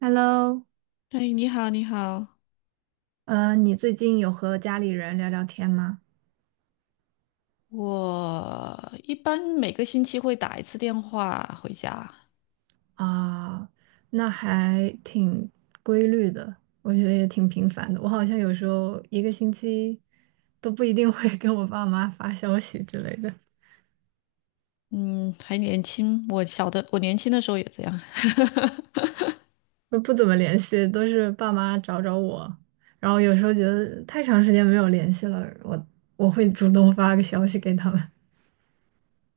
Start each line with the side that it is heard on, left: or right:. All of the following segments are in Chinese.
right: Hello，
left: 哎，你好，你好。
right: 你最近有和家里人聊聊天吗？
left: 我一般每个星期会打一次电话回家。
right: 啊，那还挺规律的，我觉得也挺频繁的。我好像有时候一个星期都不一定会跟我爸妈发消息之类的，
left: 嗯，还年轻，我年轻的时候也这样。
right: 都不怎么联系，都是爸妈找找我。然后有时候觉得太长时间没有联系了，我会主动发个消息给他们。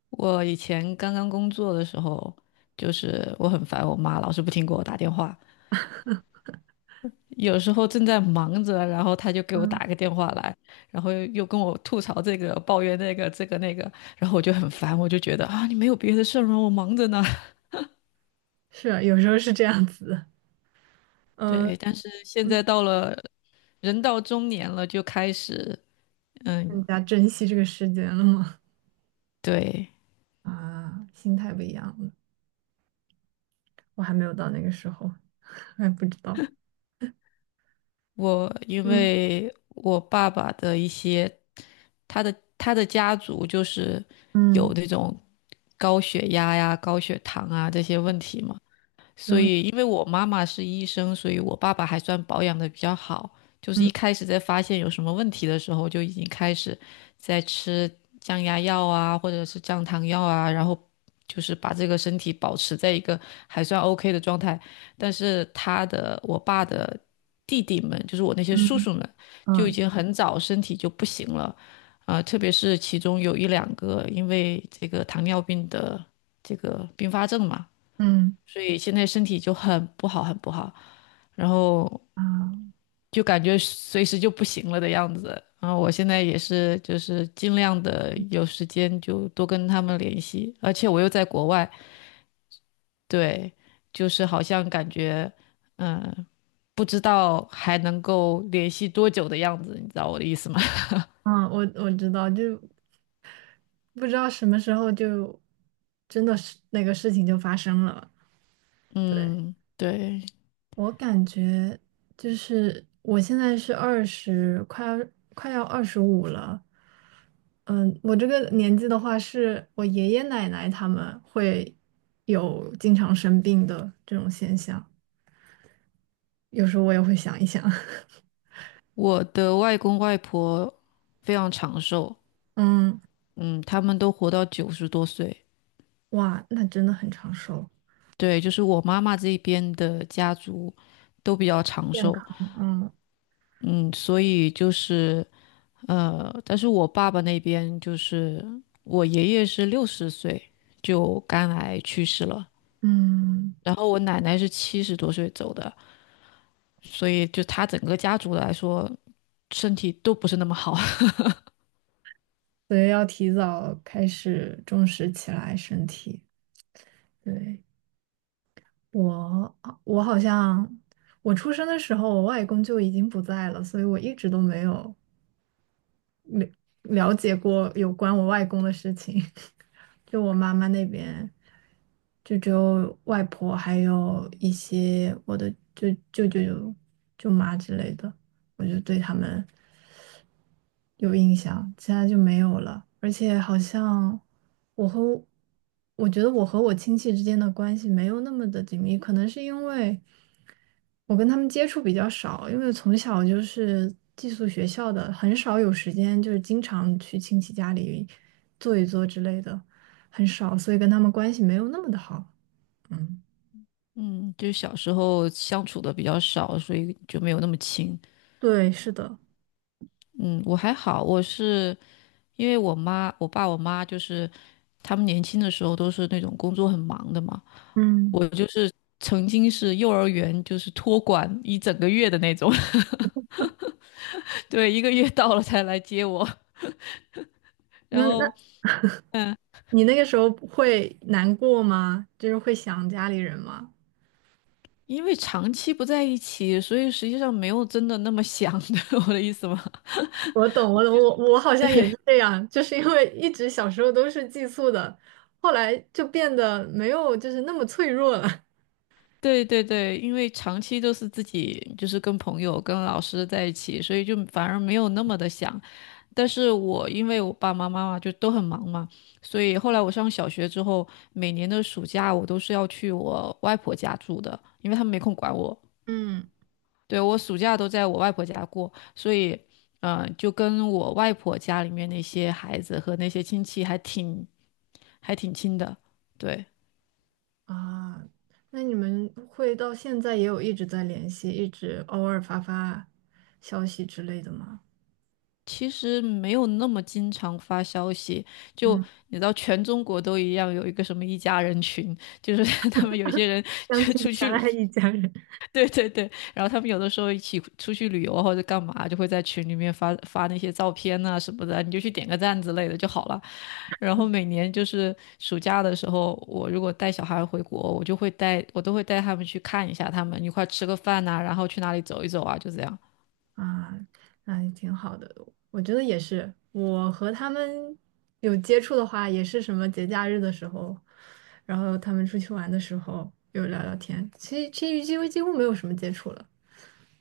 left: 我以前刚刚工作的时候，就是我很烦我妈，老是不停给我打电话。有时候正在忙着，然后她就给我
right: 嗯，
left: 打个电话来，然后又跟我吐槽这个、抱怨那个、这个那个，然后我就很烦，我就觉得啊，你没有别的事儿吗？我忙着呢。
right: 是啊，有时候是这样子的。嗯，
left: 对，但是现
right: 嗯，
left: 在到了人到中年了，就开始，嗯，
right: 更加珍惜这个时间了吗？
left: 对，
right: 啊，心态不一样了。我还没有到那个时候，还不知道。
left: 因
right: 嗯
left: 为我爸爸的一些，他的家族就是有
right: 嗯，
left: 那种高血压呀、高血糖啊这些问题嘛。
right: 然
left: 所
right: 后，
left: 以因为我妈妈是医生，所以我爸爸还算保养的比较好。就是一
right: 嗯，
left: 开始在发现有什么问题的时候，就已经开始在吃降压药啊，或者是降糖药啊，然后就是把这个身体保持在一个还算 OK 的状态。但是我爸的弟弟们，就是我那些叔
right: 嗯，
left: 叔们，就已经很早身体就不行了，啊、特别是其中有一两个因为这个糖尿病的这个并发症嘛。
right: 嗯，嗯，
left: 所以现在身体就很不好，很不好，然后
right: 啊，
left: 就感觉随时就不行了的样子。然后我现在也是，就是尽量的有时间就多跟他们联系，而且我又在国外，对，就是好像感觉，嗯，不知道还能够联系多久的样子，你知道我的意思吗？
right: 啊！我知道，就不知道什么时候就真的是那个事情就发生了。对，
left: 嗯，对，
right: 我感觉就是我现在是二十，快要二十五了。嗯，我这个年纪的话，是我爷爷奶奶他们会有经常生病的这种现象。有时候我也会想一想，
left: 我的外公外婆非常长寿，
right: 嗯，
left: 嗯，他们都活到90多岁。
right: 哇，那真的很长寿，
left: 对，就是我妈妈这边的家族都比较长
right: 健
left: 寿，
right: 康，嗯
left: 嗯，所以就是但是我爸爸那边就是我爷爷是60岁就肝癌去世了，
right: 嗯，
left: 然后我奶奶是70多岁走的，所以就他整个家族来说，身体都不是那么好。
right: 所以要提早开始重视起来身体。对，我，我好像我出生的时候，我外公就已经不在了，所以我一直都没有了解过有关我外公的事情，就我妈妈那边，就只有外婆，还有一些我的舅舅、舅妈之类的，我就对他们有印象，其他就没有了。而且好像我和我觉得我和我亲戚之间的关系没有那么的紧密，可能是因为。我跟他们接触比较少，因为从小就是寄宿学校的，很少有时间，就是经常去亲戚家里坐一坐之类的，很少，所以跟他们关系没有那么的好。嗯，
left: 嗯，就小时候相处的比较少，所以就没有那么亲。
right: 对，是的。
left: 嗯，我还好，我是因为我妈就是他们年轻的时候都是那种工作很忙的嘛，
right: 嗯。
left: 我就是曾经是幼儿园就是托管一整个月的那种。对，1个月到了才来接我。然
right: 那
left: 后
right: 你那个时候会难过吗？就是会想家里人吗？
left: 因为长期不在一起，所以实际上没有真的那么想的。我的意思吗？
right: 我懂，我懂，我好像也
left: 对，
right: 是这样，就是因为一直小时候都是寄宿的，后来就变得没有就是那么脆弱了。
left: 对对对，因为长期都是自己就是跟朋友、跟老师在一起，所以就反而没有那么的想。但是我因为我爸爸妈妈就都很忙嘛，所以后来我上小学之后，每年的暑假我都是要去我外婆家住的，因为他们没空管我。
right: 嗯，
left: 对，我暑假都在我外婆家过，所以，就跟我外婆家里面那些孩子和那些亲戚还挺亲的。对，
right: 啊，那你们会到现在也有一直在联系，一直偶尔发发消息之类的吗？
left: 其实没有那么经常发消息，就
right: 嗯，
left: 你知道，全中国都一样，有一个什么一家人群，就是 他们有些人
right: 相
left: 就
right: 亲
left: 出
right: 相
left: 去
right: 爱一家人。
left: 对对对，然后他们有的时候一起出去旅游啊或者干嘛，就会在群里面发发那些照片呐、什么的，你就去点个赞之类的就好了。然后每年就是暑假的时候，我如果带小孩回国，我都会带他们去看一下他们，一块吃个饭呐、然后去哪里走一走啊，就这样。
right: 啊，那也挺好的。我觉得也是，我和他们有接触的话，也是什么节假日的时候，然后他们出去玩的时候有聊聊天。其实几乎没有什么接触了。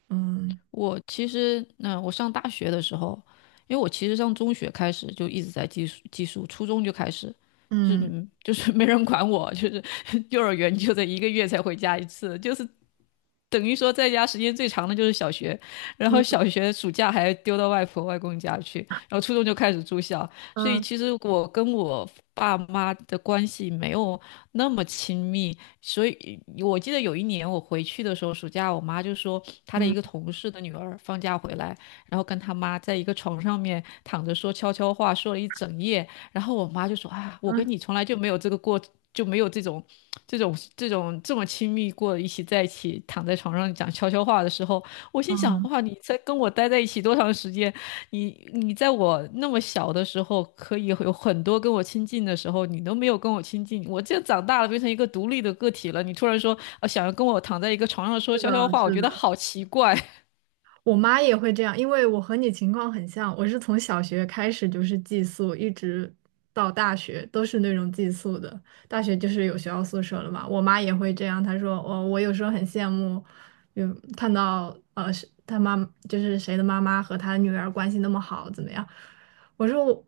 right: 嗯
left: 我其实，我上大学的时候，因为我其实上中学开始就一直在寄宿，初中就开始。就是
right: 嗯
left: 嗯就是没人管我，就是 幼儿园就得1个月才回家一次，就是等于说在家时间最长的就是小学，然后
right: 嗯
left: 小学暑假还丢到外婆外公家去，然后初中就开始住校，所以
right: 嗯
left: 其实我跟我爸妈的关系没有那么亲密，所以我记得有一年我回去的时候，暑假我妈就说她的一个
right: 嗯
left: 同事的女儿放假回来，然后跟她妈在一个床上面躺着说悄悄话，说了一整夜，然后我妈就说：“啊，我跟
right: 嗯
left: 你从来就没有这个过，就没有这种、这么亲密过，在一起躺在床上讲悄悄话的时候。”我心想：
right: 嗯，
left: 哇，你才跟我待在一起多长时间？你在我那么小的时候，可以有很多跟我亲近的时候，你都没有跟我亲近。我这长大了，变成一个独立的个体了，你突然说，想要跟我躺在一个床上说
right: 是
left: 悄悄
right: 的，
left: 话，我
right: 是
left: 觉得
right: 的。
left: 好奇怪。
right: 我妈也会这样，因为我和你情况很像，我是从小学开始就是寄宿，一直到大学都是那种寄宿的。大学就是有学校宿舍了嘛，我妈也会这样，她说我有时候很羡慕，有看到呃是她妈就是谁的妈妈和她女儿关系那么好，怎么样？我说我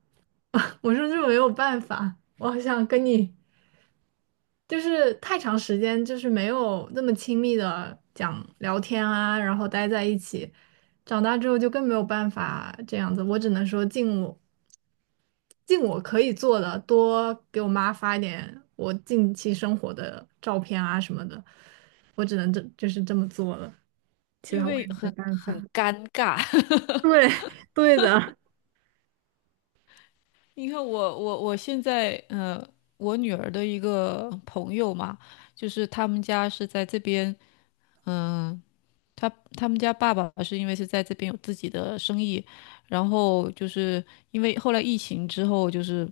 right: 我说这没有办法，我好想跟你。就是太长时间，就是没有那么亲密的讲聊天啊，然后待在一起。长大之后就更没有办法这样子，我只能说尽我可以做的，多给我妈发一点我近期生活的照片啊什么的，我只能就是这么做了，其
left: 因
right: 他我也
left: 为
right: 没
left: 很
right: 办法。
left: 很 尴尬。
right: 对，对的，
left: 你看我现在我女儿的一个朋友嘛，就是他们家是在这边，嗯、他他们家爸爸是因为是在这边有自己的生意，然后就是因为后来疫情之后，就是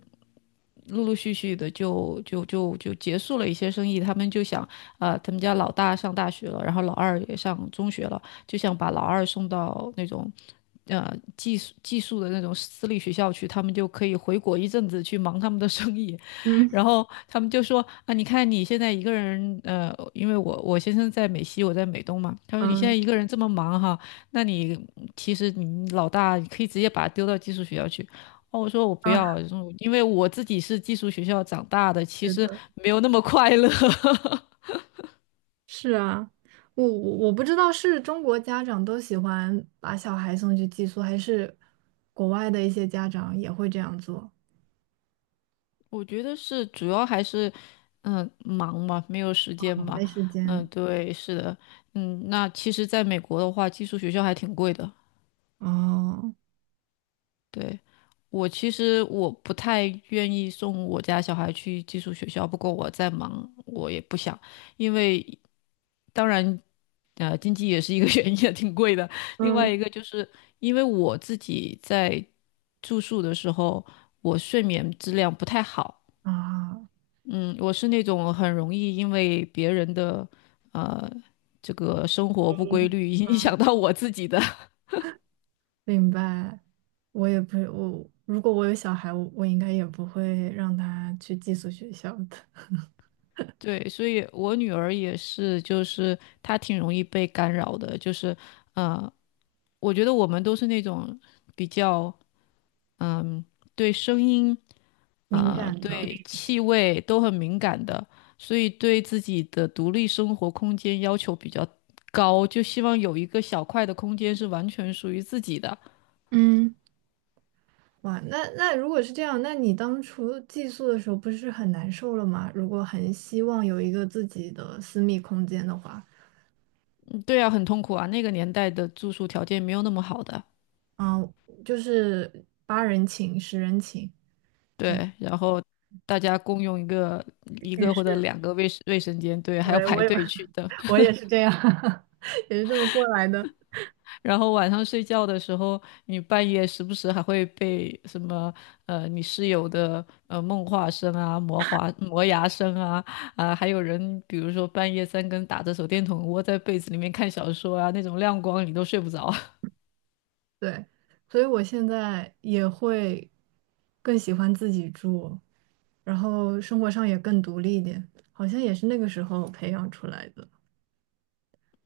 left: 陆陆续续的就结束了一些生意，他们就想啊、他们家老大上大学了，然后老二也上中学了，就想把老二送到那种。呃，寄宿的那种私立学校去，他们就可以回国一阵子去忙他们的生意，
right: 嗯
left: 然后他们就说啊，你看你现在一个人，因为我先生在美西，我在美东嘛，他说你现在
right: 嗯
left: 一个人这么忙哈，那你其实你老大你可以直接把他丢到寄宿学校去。哦，我说我不
right: 啊，
left: 要，因为我自己是寄宿学校长大的，其
right: 是
left: 实
right: 的。
left: 没有那么快乐。
right: 是啊，我不知道是中国家长都喜欢把小孩送去寄宿，还是国外的一些家长也会这样做。
left: 我觉得是主要还是，忙嘛，没有时间
right: 哦，
left: 吧。
right: 没时
left: 嗯，
right: 间。
left: 对，是的，那其实在美国的话，寄宿学校还挺贵的。
right: 哦，
left: 对，我其实我不太愿意送我家小孩去寄宿学校，不过我在忙，我也不想，因为当然，经济也是一个 原因，也挺贵的。另外
right: 嗯
left: 一个就是因为我自己在住宿的时候，我睡眠质量不太好。
right: 啊，
left: 嗯，我是那种很容易因为别人的呃这个生活不规
right: 嗯，
left: 律影响到我自己的。
right: 明白。我也不，我如果我有小孩，我应该也不会让他去寄宿学校的，
left: 对，所以我女儿也是，就是她挺容易被干扰的，就是呃，我觉得我们都是那种比较嗯、对声音
right: 敏
left: 啊、
right: 感的。
left: 对气味都很敏感的，所以对自己的独立生活空间要求比较高，就希望有一个小块的空间是完全属于自己的。
right: 嗯。哇，那如果是这样，那你当初寄宿的时候不是很难受了吗？如果很希望有一个自己的私密空间的话，
left: 对啊，很痛苦啊。那个年代的住宿条件没有那么好的，
right: 嗯，就是八人寝、十人寝这样。
left: 对。然后大家共用一个一
right: 浴
left: 个或者
right: 室，
left: 两个卫生间，对，还要排队去等。
right: 我也是这样，也是这么过来的。
left: 然后晚上睡觉的时候，你半夜时不时还会被什么你室友的梦话声啊、磨牙声啊啊、还有人比如说半夜三更打着手电筒窝在被子里面看小说啊，那种亮光你都睡不着。
right: 对，所以我现在也会更喜欢自己住，然后生活上也更独立一点，好像也是那个时候培养出来的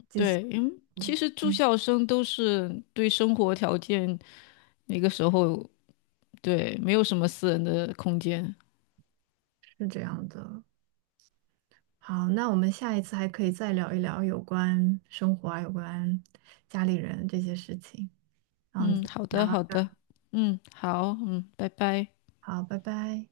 right: 寄宿。
left: 对，因为
right: 嗯，
left: 其实住
right: 嗯，
left: 校生都是对生活条件。那个时候对，没有什么私人的空间。
right: 是这样的。好，那我们下一次还可以再聊一聊有关生活啊，有关家里人这些事情。那我们今
left: 嗯，
right: 天
left: 好
right: 聊
left: 的，
right: 到
left: 好
right: 这儿，
left: 的，嗯，好，嗯，拜拜。
right: 好，拜拜。